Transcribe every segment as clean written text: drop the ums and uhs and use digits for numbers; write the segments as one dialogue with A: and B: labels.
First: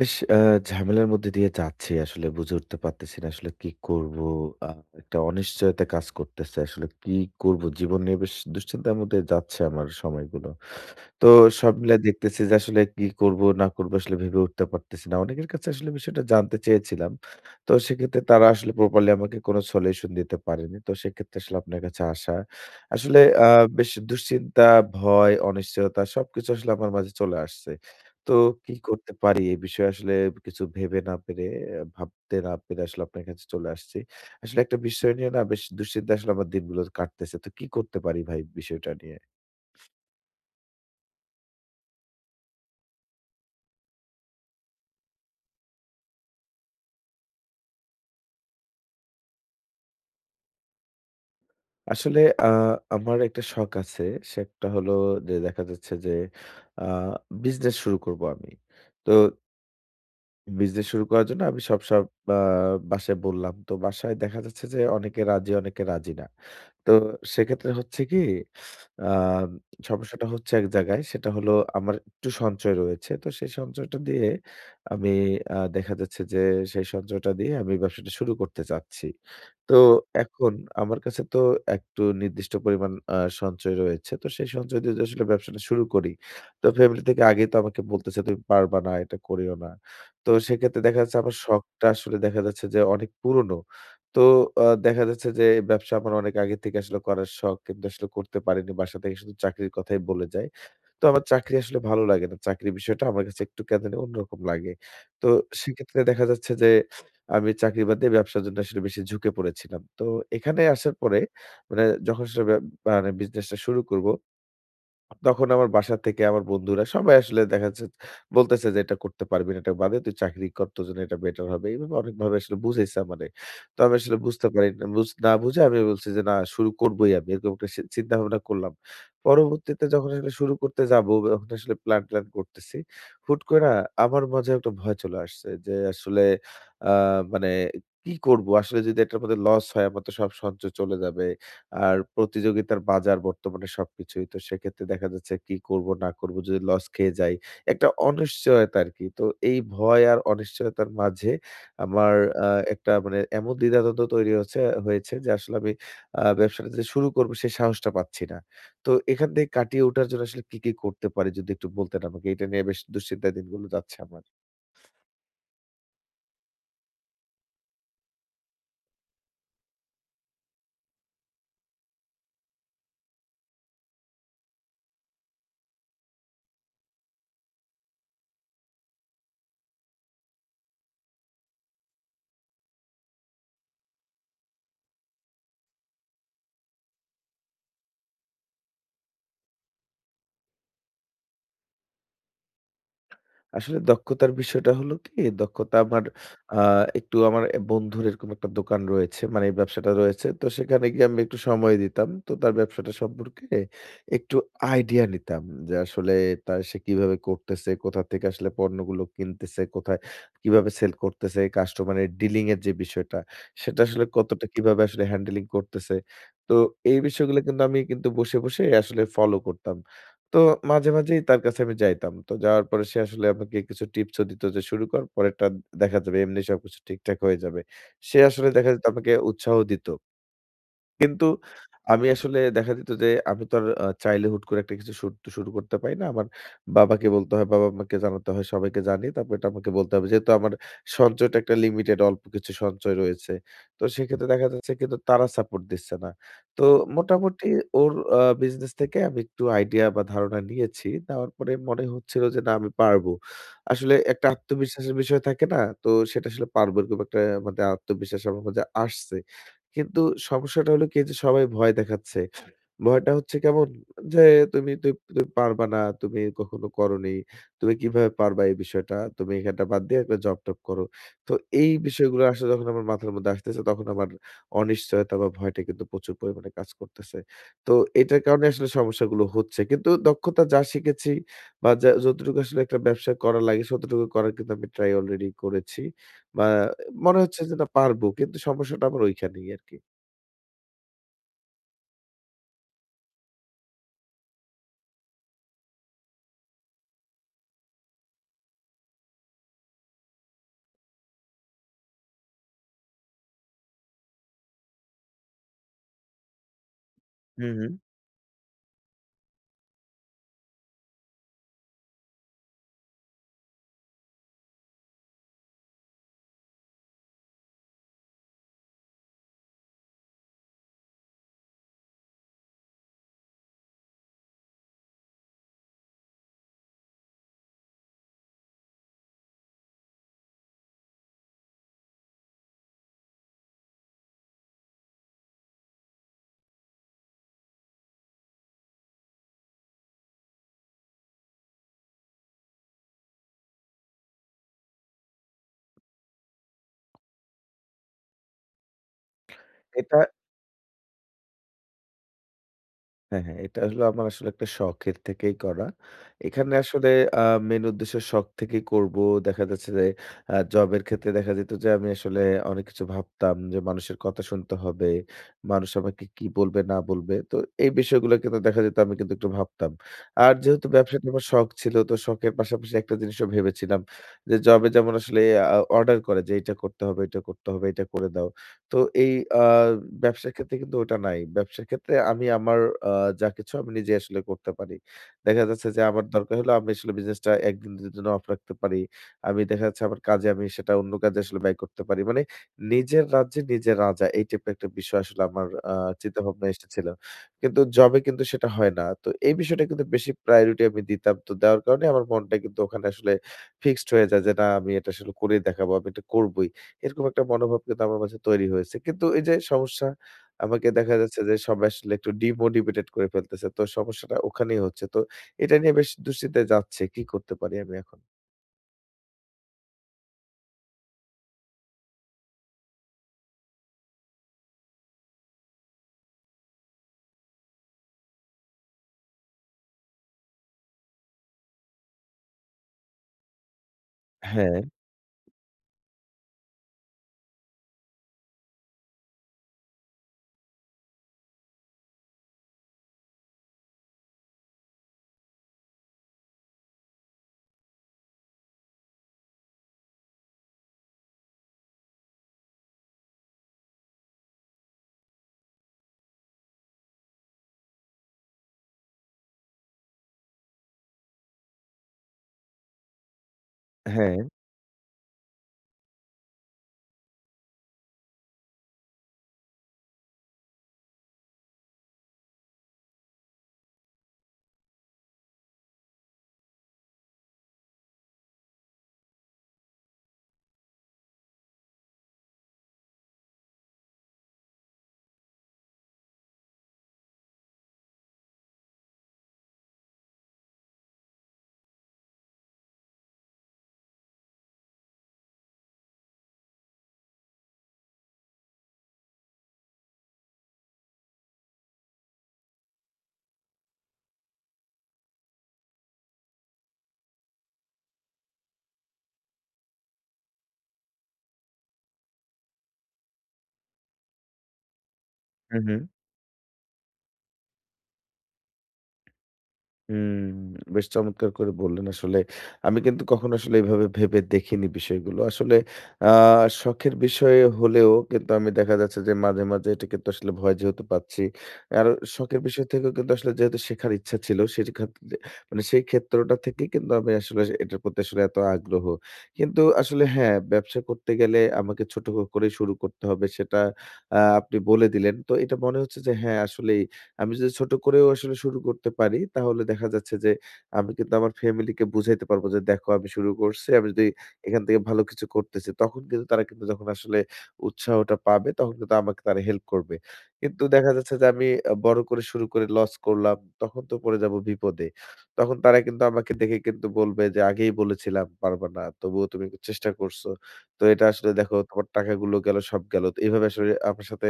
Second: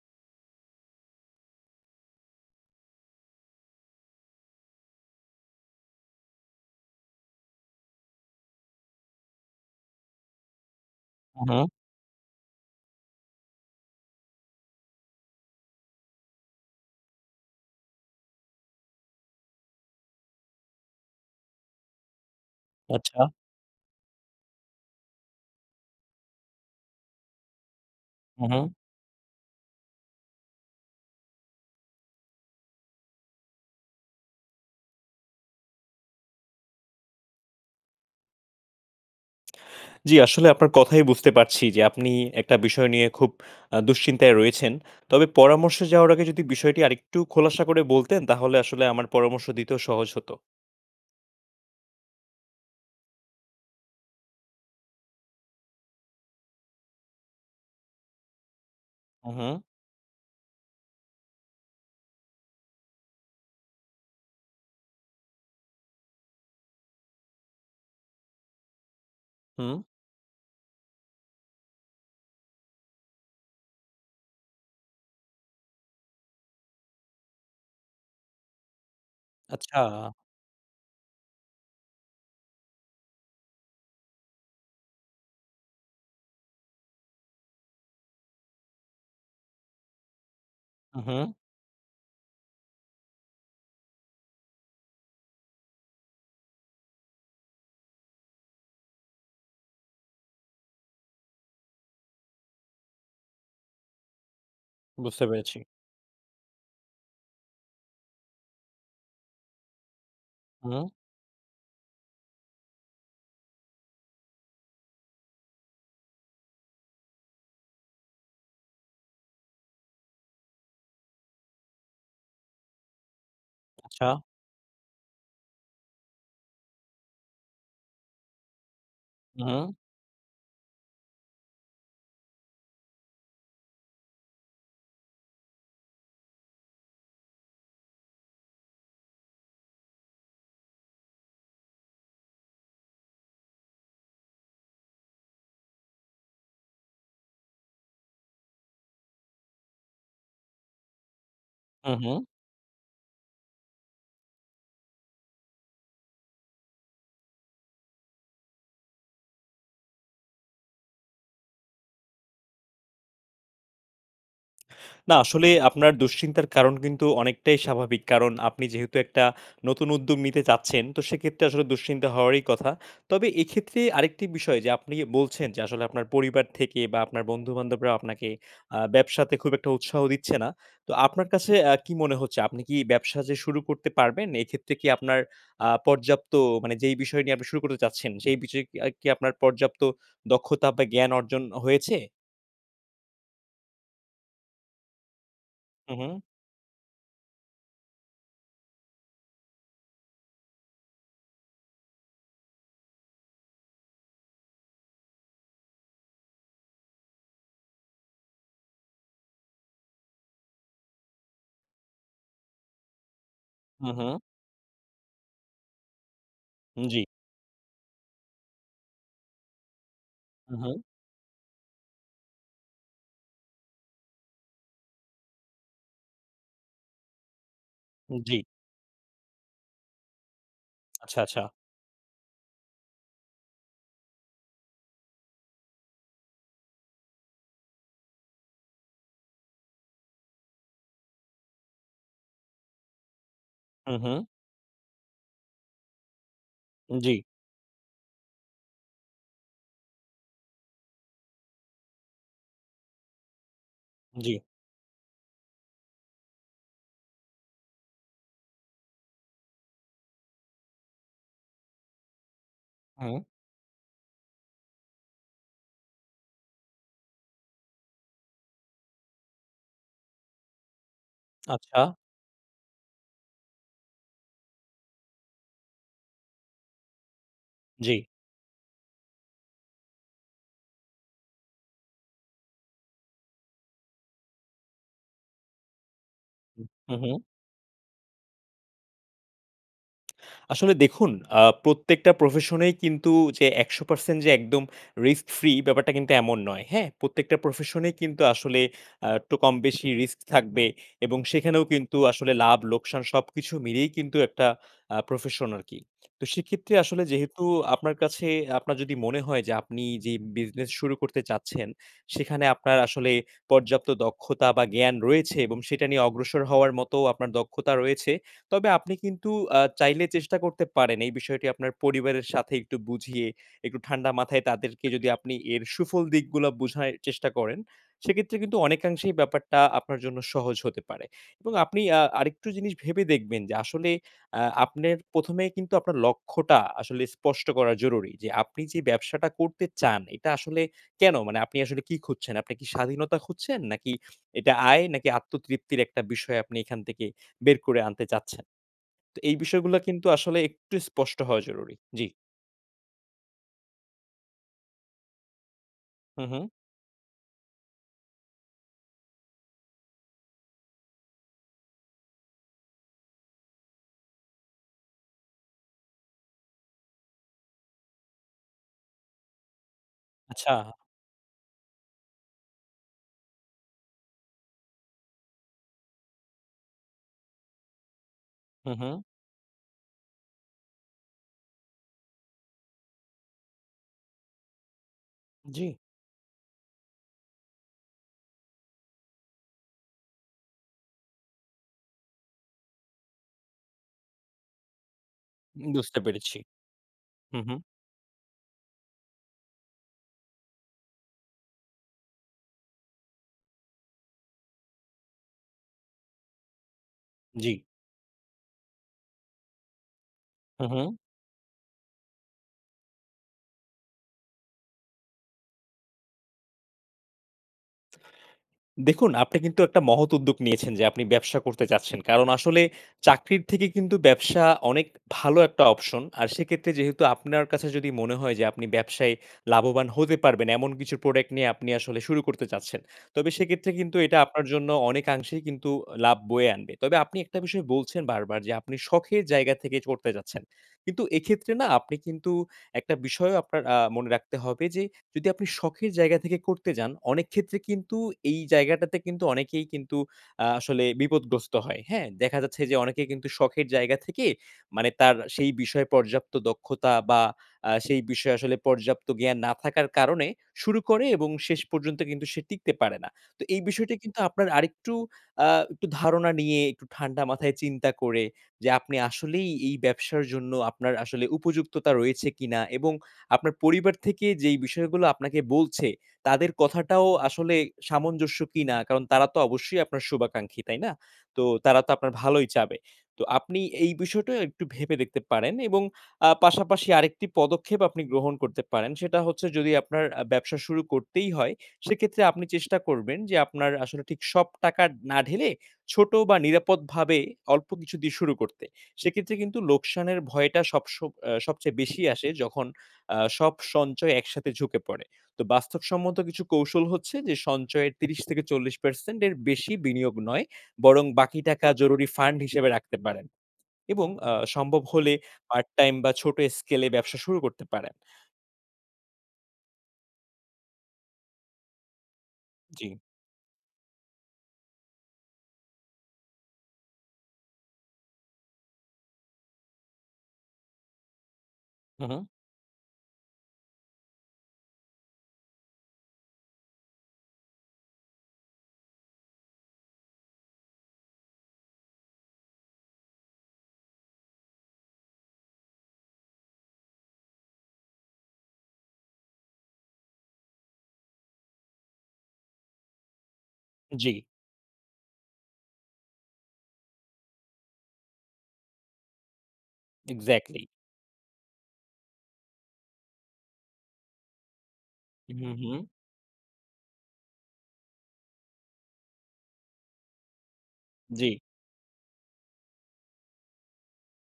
A: বেশ ঝামেলার মধ্যে দিয়ে যাচ্ছি, আসলে বুঝে উঠতে পারতেছি না আসলে কি করব? আ একটা অনিশ্চয়তা কাজ করতেছে। আসলে কি করব? জীবন নিয়ে বেশ দুশ্চিন্তার মধ্যে যাচ্ছে আমার সময়গুলো। তো
B: হুম, হুম।
A: সব মিলায় দেখতেছি যে আসলে কি করব না করব আসলে ভেবে উঠতে পারতেছি না। অনেকের কাছে আসলে বিষয়টা জানতে চেয়েছিলাম। তো সেক্ষেত্রে তারা আসলে প্রপারলি আমাকে কোনো সলিউশন দিতে পারেনি। তো সেক্ষেত্রে আসলে আপনার কাছে আসা। আসলে
B: আচ্ছা।
A: আ বেশ দুশ্চিন্তা, ভয়, অনিশ্চয়তা সবকিছু আসলে আমার মাঝে চলে আসছে। তো
B: হুম, হুম।
A: কি করতে পারি এই বিষয়ে আসলে কিছু ভেবে না পেরে, ভাবতে না পেরে আসলে আপনার কাছে চলে আসছি। আসলে একটা বিষয় নিয়ে না বেশ দুশ্চিন্তা আসলে আমার দিনগুলো কাটতেছে। তো কি করতে পারি ভাই বিষয়টা নিয়ে?
B: জি, আসলে আপনার কথাই বুঝতে পারছি যে আপনি একটা বিষয় নিয়ে খুব দুশ্চিন্তায় রয়েছেন। তবে পরামর্শে যাওয়ার আগে যদি বিষয়টি আরেকটু খোলাসা করে বলতেন তাহলে আসলে আমার পরামর্শ দিতেও সহজ হতো।
A: আসলে আমার একটা শখ আছে। শখটা হলো যে দেখা যাচ্ছে যে আ বিজনেস শুরু করব আমি। তো
B: হুম, হুম,
A: বিজনেস শুরু করার জন্য আমি সব আ বাসায় বললাম। তো বাসায় দেখা যাচ্ছে যে অনেকে রাজি, অনেকে রাজি না। তো সেক্ষেত্রে হচ্ছে কি আ
B: হুম।
A: সমস্যাটা হচ্ছে এক জায়গায়। সেটা হলো আমার একটু সঞ্চয় রয়েছে। তো সেই সঞ্চয়টা দিয়ে আমি দেখা যাচ্ছে যে সেই সঞ্চয়টা দিয়ে আমি ব্যবসাটা শুরু করতে চাচ্ছি। তো
B: আচ্ছা।
A: এখন আমার কাছে তো একটু নির্দিষ্ট পরিমাণ সঞ্চয় রয়েছে। তো সেই সঞ্চয় দিয়ে যদি আসলে ব্যবসাটা শুরু করি, তো ফ্যামিলি থেকে আগেই তো আমাকে বলতেছে, "তুমি পারবা না, এটা করিও না।" তো সেক্ষেত্রে দেখা
B: হুম,
A: যাচ্ছে
B: হুম।
A: আমার শখটা আসলে দেখা যাচ্ছে যে অনেক পুরনো। তো দেখা যাচ্ছে যে এই ব্যবসা আমার অনেক আগে থেকে আসলে করার শখ, কিন্তু আসলে করতে পারিনি। বাসা থেকে শুধু চাকরির কথাই বলে যায়। তো আমার চাকরি আসলে ভালো লাগে না। চাকরির বিষয়টা আমার কাছে একটু কেন জানি অন্যরকম লাগে।
B: বুঝতে
A: তো
B: পেরেছি।
A: সেক্ষেত্রে দেখা যাচ্ছে যে আমি চাকরি বাদ দিয়ে ব্যবসার জন্য আসলে বেশি ঝুঁকে পড়েছিলাম। তো এখানে
B: হুম,
A: আসার পরে মানে যখন আসলে মানে বিজনেসটা শুরু করব তখন আমার বাসা থেকে আমার বন্ধুরা সবাই আসলে দেখা যাচ্ছে বলতেছে যে, "এটা করতে পারবি না, এটা বাদে তুই চাকরি কর, তোর জন্য এটা বেটার হবে।" এইভাবে অনেকভাবে আসলে বুঝাইছে আমারে। তো আমি
B: আচ্ছা।
A: আসলে বুঝতে পারি না, বুঝ না বুঝে আমি বলছি যে, "না, শুরু করবোই আমি।" এরকম একটা চিন্তাভাবনা করলাম।
B: হুম,
A: পরবর্তীতে যখন আসলে শুরু করতে যাবো, তখন আসলে প্ল্যান করতেছি। হুট করে না, আমার মাঝেও একটা ভয় চলে আসছে যে আসলে আ মানে কি করবো? আসলে যদি এটার মধ্যে লস হয়, আমার তো সব সঞ্চয় চলে যাবে। আর প্রতিযোগিতার বাজার বর্তমানে সবকিছুই। তো সেক্ষেত্রে দেখা যাচ্ছে কি করব না করব যদি লস খেয়ে যাই। একটা অনিশ্চয়তা আরকি। তো এই ভয় আর অনিশ্চয়তার মাঝে
B: হুম, হুম।
A: আমার
B: হুম।
A: আ একটা মানে এমন দ্বিধাদ্বন্দ্ব তৈরি হচ্ছে হয়েছে যে আসলে আমি ব্যবসাটা যে শুরু করব সেই সাহসটা পাচ্ছি না। তো এখান থেকে কাটিয়ে ওঠার জন্য আসলে কি করতে পারি যদি একটু বলতেন আমাকে? এটা নিয়ে বেশ দুশ্চিন্তায় দিনগুলো যাচ্ছে আমার।
B: না আসলে আপনার দুশ্চিন্তার কারণ কিন্তু অনেকটাই স্বাভাবিক। কারণ আপনি যেহেতু একটা নতুন উদ্যোগ নিতে চাচ্ছেন, তো সেক্ষেত্রে আসলে দুশ্চিন্তা হওয়ারই কথা। তবে এক্ষেত্রে আরেকটি বিষয় যে আপনি বলছেন যে আসলে আপনার পরিবার থেকে বা আপনার বন্ধু-বান্ধবরা আপনাকে ব্যবসাতে খুব একটা উৎসাহ দিচ্ছে না। তো আপনার কাছে কি মনে হচ্ছে আপনি কি ব্যবসা যে শুরু করতে পারবেন? এক্ষেত্রে কি আপনার পর্যাপ্ত মানে যেই বিষয় নিয়ে আপনি শুরু করতে চাচ্ছেন, সেই বিষয়ে কি কি আপনার পর্যাপ্ত দক্ষতা বা জ্ঞান অর্জন হয়েছে?
A: আসলে দক্ষতার বিষয়টা হলো কি, দক্ষতা
B: হু,
A: আমার
B: হু।
A: আ একটু আমার বন্ধুর এরকম একটা দোকান রয়েছে। মানে এই ব্যবসাটা রয়েছে। তো সেখানে গিয়ে আমি একটু সময় দিতাম। তো তার ব্যবসাটা সম্পর্কে একটু আইডিয়া নিতাম যে আসলে তা সে কিভাবে করতেছে, কোথা থেকে আসলে পণ্যগুলো কিনতেছে, কোথায় কিভাবে সেল করতেছে, কাস্টমারের ডিলিং এর যে বিষয়টা, সেটা
B: হু,
A: আসলে
B: হু।
A: কতটা কিভাবে আসলে হ্যান্ডেলিং করতেছে। তো এই
B: জি।
A: বিষয়গুলো কিন্তু আমি কিন্তু বসে, বসে আসলে ফলো করতাম। তো
B: হু, হু।
A: মাঝে, মাঝেই তার কাছে আমি যাইতাম। তো যাওয়ার পরে সে আসলে আমাকে কিছু টিপসও দিত যে, "শুরু কর, পরেরটা দেখা যাবে। এমনি সবকিছু ঠিকঠাক হয়ে যাবে।" সে
B: জি।
A: আসলে দেখা যেত আমাকে উৎসাহ দিত।
B: আচ্ছা,
A: কিন্তু
B: আচ্ছা।
A: আমি আসলে দেখা যেত যে আমি তো আর চাইলে হুট করে একটা কিছু শুরু করতে পারি না। আমার বাবাকে বলতে হয়, বাবা-মাকে জানাতে হয়, সবাইকে জানিয়ে তারপর এটা আমাকে বলতে হবে। যেহেতু আমার সঞ্চয়টা একটা লিমিটেড, অল্প কিছু সঞ্চয় রয়েছে। তো
B: হু, হু।
A: সেক্ষেত্রে দেখা যাচ্ছে কিন্তু তারা সাপোর্ট দিচ্ছে না। তো
B: জি,
A: মোটামুটি ওর বিজনেস থেকে আমি একটু আইডিয়া বা ধারণা নিয়েছি। নেওয়ার পরে মনে হচ্ছিল যে না, আমি পারবো। আসলে একটা
B: জি।
A: আত্মবিশ্বাসের বিষয় থাকে না? তো সেটা আসলে পারবো এরকম একটা মানে আত্মবিশ্বাস আমার মধ্যে আসছে। কিন্তু সমস্যাটা হলো কি যে সবাই ভয় দেখাচ্ছে। ভয়টা
B: হুম।
A: হচ্ছে কেমন যে তুমি পারবা না, তুমি কখনো করোনি। তুমি কিভাবে পারবা এই বিষয়টা? তুমি এখানটা বাদ দিয়ে একটা জব-টব করো। তো এই
B: আচ্ছা,
A: বিষয়গুলো আসলে যখন আমার মাথার মধ্যে আসতেছে তখন আমার অনিশ্চয়তা বা ভয়টা কিন্তু প্রচুর পরিমাণে কাজ করতেছে। তো
B: জি।
A: এটার কারণে আসলে সমস্যাগুলো হচ্ছে। কিন্তু দক্ষতা যা শিখেছি বা যা যতটুকু আসলে একটা ব্যবসা করা লাগে ততটুকু করার কিন্তু আমি ট্রাই অলরেডি করেছি বা
B: হু,
A: মনে
B: হু।
A: হচ্ছে যে না পারবো। কিন্তু সমস্যাটা আমার ঐখানেই আরকি।
B: আসলে দেখুন, প্রত্যেকটা প্রফেশনেই কিন্তু যে ১০০% যে একদম রিস্ক ফ্রি ব্যাপারটা কিন্তু এমন নয়। হ্যাঁ? প্রত্যেকটা প্রফেশনেই কিন্তু আসলে একটু কম বেশি রিস্ক থাকবে এবং সেখানেও কিন্তু আসলে লাভ লোকসান সবকিছু মিলিয়েই কিন্তু একটা প্রফেশন আরকি। তো সেক্ষেত্রে আসলে যেহেতু
A: হুম, হুম।
B: আপনার কাছে আপনার যদি মনে হয় যে আপনি যে বিজনেস শুরু করতে চাচ্ছেন, সেখানে আপনার আসলে পর্যাপ্ত দক্ষতা বা জ্ঞান রয়েছে এবং সেটা নিয়ে অগ্রসর হওয়ার মতো আপনার দক্ষতা রয়েছে তবে আপনি কিন্তু চাইলে চেষ্টা করতে পারেন এই বিষয়টি আপনার পরিবারের সাথে একটু বুঝিয়ে, একটু ঠান্ডা মাথায় তাদেরকে যদি আপনি এর সুফল দিকগুলা বোঝার চেষ্টা করেন, সেক্ষেত্রে কিন্তু অনেকাংশেই ব্যাপারটা আপনার জন্য সহজ হতে পারে। এবং আপনি আরেকটু জিনিস ভেবে দেখবেন যে আসলে আপনার ১ম এ কিন্তু আপনার লক্ষ্যটা আসলে স্পষ্ট করা জরুরি। যে আপনি যে ব্যবসাটা করতে চান, এটা আসলে কেন? মানে আপনি আসলে কি খুঁজছেন? আপনি কি স্বাধীনতা খুঁজছেন? নাকি এটা আয়? নাকি আত্মতৃপ্তির একটা বিষয় আপনি এখান থেকে বের করে আনতে চাচ্ছেন? তো এই বিষয়গুলা
A: এটা
B: কিন্তু আসলে একটু স্পষ্ট হওয়া জরুরি। জি।
A: হ্যাঁ, হ্যাঁ, এটা হলো আমার আসলে একটা শখের থেকেই করা।
B: হু, হু।
A: এখানে আসলে আ মেইন উদ্দেশ্য শখ থেকেই করব। দেখা যাচ্ছে যে জবের ক্ষেত্রে দেখা যেত যে আমি আসলে অনেক কিছু ভাবতাম যে মানুষের কথা শুনতে হবে। মানুষ আমাকে কি বলবে না বলবে। তো এই বিষয়গুলো কিন্তু দেখা যেত আমি কিন্তু একটু ভাবতাম। আর
B: আচ্ছা।
A: যেহেতু ব্যবসাটা আমার শখ ছিল তো শখের পাশাপাশি একটা জিনিসও ভেবেছিলাম যে জবে যেমন আসলে অর্ডার করে যে এটা করতে হবে, এটা করতে হবে, এটা করে দাও।
B: হু,
A: তো
B: হু।
A: এই আ ব্যবসার ক্ষেত্রে কিন্তু ওটা নাই। ব্যবসার ক্ষেত্রে আমি আমার আ যা কিছু আমি নিজে আসলে করতে পারি। দেখা
B: জি।
A: যাচ্ছে যে আমার দরকার হলো আমি আসলে বিজনেসটা ১ দিন ২ দিনের জন্য অফ রাখতে পারি। আমি দেখা যাচ্ছে আমার কাজে আমি সেটা অন্য কাজে আসলে ব্যয় করতে পারি। মানে নিজের রাজ্যে নিজে রাজা এই টাইপের একটা বিষয় আসলে আমার আ
B: বুঝতে পেরেছি।
A: চিন্তাভাবনা এসেছিল।
B: হু, হু।
A: কিন্তু জবে কিন্তু সেটা হয় না। তো এই বিষয়টা কিন্তু বেশি প্রায়োরিটি আমি দিতাম। তো দেওয়ার কারণে আমার মনটা কিন্তু ওখানে আসলে ফিক্সড হয়ে যায় যে না আমি এটা আসলে করে দেখাবো। আমি এটা করবোই। এরকম একটা
B: জি।
A: মনোভাব কিন্তু আমার মাঝে তৈরি হয়েছে। কিন্তু এই যে সমস্যা
B: হু,
A: আমাকে
B: হু।
A: দেখা যাচ্ছে যে সবাই আসলে একটু ডিমোটিভেটেড করে ফেলতেছে। তো সমস্যাটা ওখানেই হচ্ছে। তো এটা নিয়ে বেশ দুশ্চিন্তায় যাচ্ছে। কি করতে পারি আমি এখন?
B: দেখুন, আপনি কিন্তু একটা মহৎ উদ্যোগ নিয়েছেন যে আপনি ব্যবসা করতে চাচ্ছেন। কারণ আসলে চাকরির থেকে কিন্তু ব্যবসা অনেক ভালো একটা অপশন। আর সেক্ষেত্রে যেহেতু আপনার কাছে যদি মনে হয় যে আপনি ব্যবসায় লাভবান হতে পারবেন এমন কিছু প্রোডাক্ট নিয়ে আপনি আসলে শুরু করতে চাচ্ছেন। তবে সেক্ষেত্রে কিন্তু এটা আপনার
A: হ্যাঁ,
B: জন্য অনেকাংশেই কিন্তু লাভ বয়ে আনবে। তবে আপনি একটা বিষয় বলছেন বারবার যে আপনি শখের জায়গা থেকে করতে চাচ্ছেন। কিন্তু এক্ষেত্রে না আপনি কিন্তু একটা বিষয়ও আপনার মনে রাখতে হবে যে যদি আপনি শখের জায়গা থেকে করতে যান, অনেক ক্ষেত্রে কিন্তু এই জায়গাটাতে কিন্তু অনেকেই কিন্তু আসলে বিপদগ্রস্ত হয়। হ্যাঁ? দেখা যাচ্ছে যে অনেকে কিন্তু শখের জায়গা থেকে মানে তার সেই বিষয়ে পর্যাপ্ত দক্ষতা বা সেই বিষয়ে আসলে পর্যাপ্ত জ্ঞান না থাকার কারণে শুরু করে এবং শেষ পর্যন্ত কিন্তু সে টিকতে পারে না। তো এই বিষয়টি
A: হ্যাঁ।
B: কিন্তু আপনার আরেকটু আ একটু ধারণা নিয়ে একটু ঠান্ডা মাথায় চিন্তা করে যে আপনি আসলেই এই ব্যবসার জন্য আপনার আসলে উপযুক্ততা রয়েছে কিনা এবং আপনার পরিবার থেকে যেই বিষয়গুলো আপনাকে বলছে, তাদের কথাটাও আসলে সামঞ্জস্য কিনা? কারণ তারা তো অবশ্যই আপনার শুভাকাঙ্ক্ষী, তাই না? তো তারা তো আপনার ভালোই চাবে। তো আপনি এই বিষয়টা একটু ভেবে দেখতে পারেন এবং পাশাপাশি আরেকটি পদক্ষেপ আপনি গ্রহণ করতে পারেন। সেটা হচ্ছে যদি আপনার ব্যবসা শুরু করতেই হয়, সেক্ষেত্রে আপনি চেষ্টা করবেন যে আপনার আসলে ঠিক সব টাকা না ঢেলে ছোট বা নিরাপদভাবে অল্প কিছু দিয়ে শুরু করতে। সেক্ষেত্রে কিন্তু লোকসানের ভয়টা সব সব আ সবচেয়ে বেশি আসে যখন সব সঞ্চয় একসাথে ঝুঁকে পড়ে। তো বাস্তবসম্মত কিছু কৌশল হচ্ছে যে সঞ্চয়ের ৩০-৪০% এর বেশি বিনিয়োগ নয়, বরং বাকি টাকা জরুরি ফান্ড হিসেবে রাখতে পারেন এবং সম্ভব হলে
A: হু,
B: পার্ট
A: হু।
B: টাইম বা ছোট স্কেলে ব্যবসা শুরু করতে পারেন।
A: হুম, বেশ চমৎকার করে বললেন আসলে। আমি
B: জি।
A: কিন্তু কখনো আসলে এভাবে ভেবে দেখিনি বিষয়গুলো। আসলে আ শখের বিষয় হলেও কিন্তু আমি দেখা যাচ্ছে যে মাঝে, মাঝে এটা কিন্তু আসলে ভয় যেহেতু পাচ্ছি। আর
B: হু, হু।
A: শখের বিষয় থেকেও কিন্তু আসলে যেহেতু শেখার ইচ্ছা ছিল, সেটি খাত মানে সেই ক্ষেত্রটা থেকে কিন্তু আমি আসলে এটার প্রতি আসলে এত আগ্রহ। কিন্তু আসলে হ্যাঁ, ব্যবসা করতে গেলে আমাকে ছোট করেই শুরু করতে হবে সেটা আপনি বলে দিলেন। তো এটা মনে হচ্ছে যে হ্যাঁ, আসলেই আমি যদি ছোট করেও আসলে শুরু করতে পারি, তাহলে দেখা যাচ্ছে যে আমি কিন্তু আমার ফ্যামিলিকে বুঝাইতে পারবো যে, "দেখো আমি শুরু করছি। আমি যদি
B: জি,
A: এখান থেকে ভালো কিছু করতেছি।" তখন কিন্তু তারা কিন্তু যখন আসলে উৎসাহটা পাবে, তখন কিন্তু আমাকে তারা হেল্প করবে। কিন্তু
B: এক্সাক্টলি।
A: দেখা যাচ্ছে যে আমি বড় করে শুরু করে লস করলাম, তখন তো পড়ে যাবো বিপদে।
B: হু,
A: তখন
B: হু।
A: তারা কিন্তু আমাকে দেখে কিন্তু বলবে যে, "আগেই বলেছিলাম পারবা না। তবুও তুমি চেষ্টা করছো। তো এটা
B: জি।
A: আসলে দেখো তোমার টাকাগুলো গেল, সব গেল।" তো এভাবে আসলে আমার সাথে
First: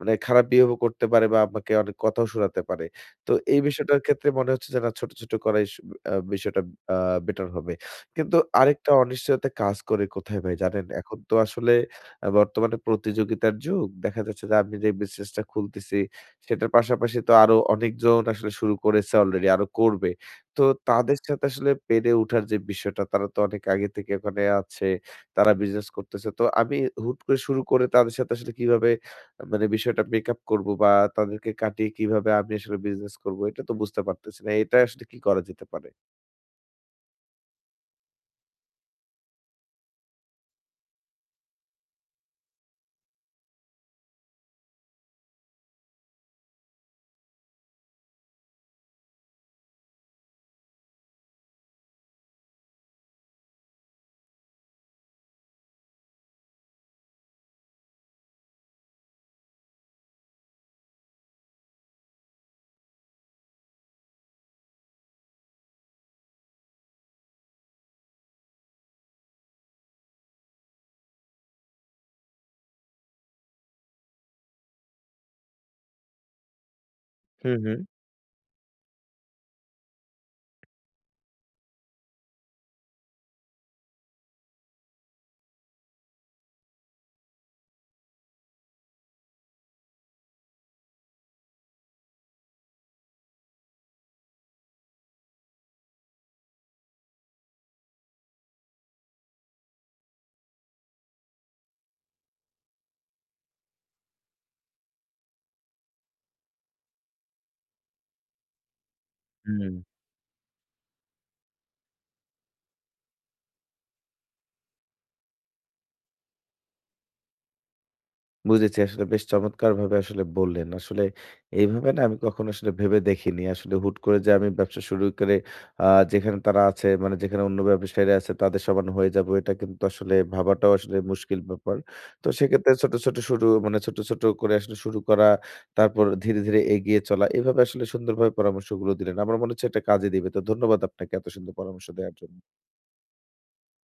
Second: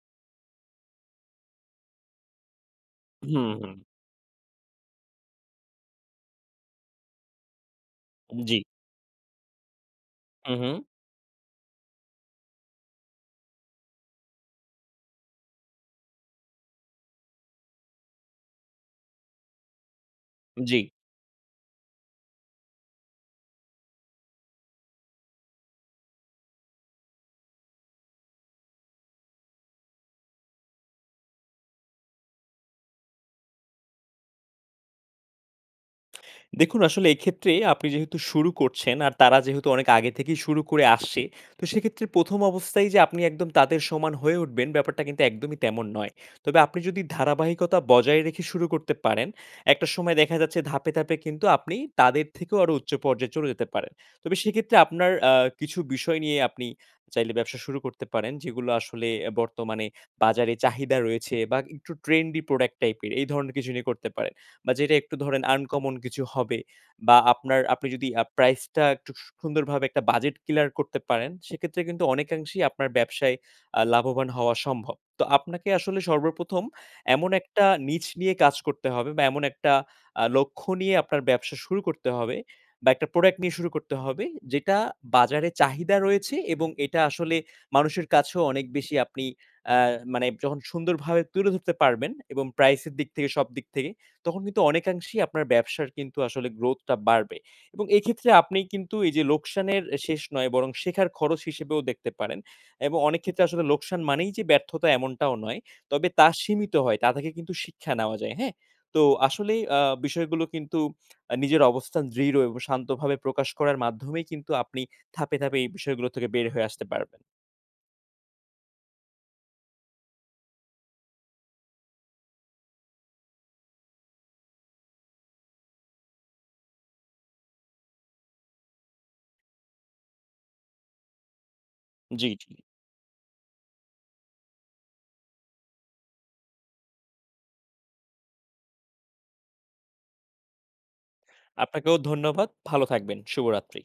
A: মানে খারাপ বিহেভও করতে পারে বা আমাকে অনেক কথাও শোনাতে পারে। তো
B: হু,
A: এই
B: হু।
A: বিষয়টার ক্ষেত্রে মনে হচ্ছে যে না ছোট, ছোট করাই বিষয়টা আ বেটার হবে। কিন্তু
B: জি।
A: আরেকটা অনিশ্চয়তা কাজ করে কোথায় ভাই
B: হু, হু।
A: জানেন? এখন তো আসলে বর্তমানে প্রতিযোগিতার যুগ। দেখা যাচ্ছে যে আমি যে বিজনেসটা খুলতেছি সেটার পাশাপাশি তো আরো অনেকজন আসলে শুরু করেছে অলরেডি, আরো করবে। তো
B: জি।
A: তাদের সাথে আসলে পেরে উঠার যে বিষয়টা, তারা তো অনেক আগে থেকে ওখানে আছে। তারা বিজনেস করতেছে। তো আমি হুট করে শুরু করে তাদের সাথে আসলে কিভাবে মানে বিষয়টা মেকআপ করব বা তাদেরকে কাটিয়ে কিভাবে আমি আসলে বিজনেস করব এটা তো বুঝতে পারতেছি না। এটা আসলে কি করা যেতে পারে?
B: দেখুন আসলে এক্ষেত্রে আপনি যেহেতু শুরু করছেন আর তারা যেহেতু অনেক আগে থেকেই শুরু করে আসছে, তো সেক্ষেত্রে ১ম অবস্থায় যে আপনি একদম তাদের সমান হয়ে উঠবেন ব্যাপারটা কিন্তু একদমই তেমন নয়। তবে আপনি যদি ধারাবাহিকতা বজায় রেখে শুরু করতে পারেন, একটা সময় দেখা যাচ্ছে ধাপে, ধাপে কিন্তু আপনি তাদের থেকেও আরো উচ্চ পর্যায়ে চলে যেতে পারেন। তবে সেক্ষেত্রে আপনার কিছু বিষয় নিয়ে আপনি চাইলে ব্যবসা শুরু করতে পারেন, যেগুলো আসলে বর্তমানে বাজারে চাহিদা রয়েছে বা একটু ট্রেন্ডি প্রোডাক্ট টাইপের এই ধরনের কিছু নিয়ে করতে পারেন। বা যেটা একটু ধরেন আনকমন কিছু হবে বা আপনার আপনি যদি প্রাইসটা একটু সুন্দরভাবে একটা বাজেট ক্লিয়ার করতে পারেন, সেক্ষেত্রে কিন্তু অনেকাংশেই আপনার ব্যবসায় লাভবান হওয়া সম্ভব। তো আপনাকে আসলে সর্বপ্রথম এমন
A: হুম,
B: একটা
A: হুম,
B: নিচ নিয়ে কাজ করতে হবে বা এমন একটা লক্ষ্য নিয়ে আপনার ব্যবসা শুরু করতে হবে বা একটা প্রোডাক্ট নিয়ে শুরু করতে হবে, যেটা বাজারে চাহিদা রয়েছে এবং এটা আসলে মানুষের কাছেও অনেক বেশি আপনি আ মানে যখন সুন্দরভাবে তুলে ধরতে পারবেন এবং প্রাইস এর দিক থেকে সব দিক থেকে তখন কিন্তু অনেকাংশেই আপনার ব্যবসার কিন্তু আসলে গ্রোথটা বাড়বে এবং এক্ষেত্রে আপনি কিন্তু এই যে লোকসানের শেষ নয় বরং শেখার খরচ হিসেবেও দেখতে পারেন এবং অনেক ক্ষেত্রে আসলে লোকসান মানেই যে ব্যর্থতা এমনটাও নয়। তবে তা সীমিত হয়। তা থেকে কিন্তু শিক্ষা নেওয়া যায়, হ্যাঁ? তো আসলেই
A: হুম।
B: বিষয়গুলো কিন্তু নিজের অবস্থান দৃঢ় এবং শান্তভাবে প্রকাশ করার মাধ্যমেই কিন্তু আপনি ধাপে, ধাপে এই বিষয়গুলো থেকে বের হয়ে আসতে পারবেন।
A: বুঝেছি। আসলে বেশ চমৎকারভাবে আসলে বললেন। আসলে এইভাবে না আমি কখনো আসলে ভেবে দেখিনি। আসলে হুট করে যে আমি ব্যবসা শুরু করে আ যেখানে তারা আছে মানে যেখানে অন্য ব্যবসায়ীরা আছে তাদের সমান হয়ে যাবো এটা কিন্তু আসলে ভাবাটাও আসলে মুশকিল ব্যাপার। তো
B: জি, জি।
A: সেক্ষেত্রে ছোট, ছোট শুরু মানে ছোট, ছোট করে আসলে শুরু করা, তারপর ধীরে, ধীরে এগিয়ে চলা। এভাবে আসলে সুন্দরভাবে পরামর্শগুলো দিলেন। আমার মনে হচ্ছে এটা কাজে দিবে। তো ধন্যবাদ আপনাকে এত সুন্দর পরামর্শ
B: আপনাকেও
A: দেওয়ার
B: ধন্যবাদ।
A: জন্য।
B: ভালো থাকবেন। শুভরাত্রি।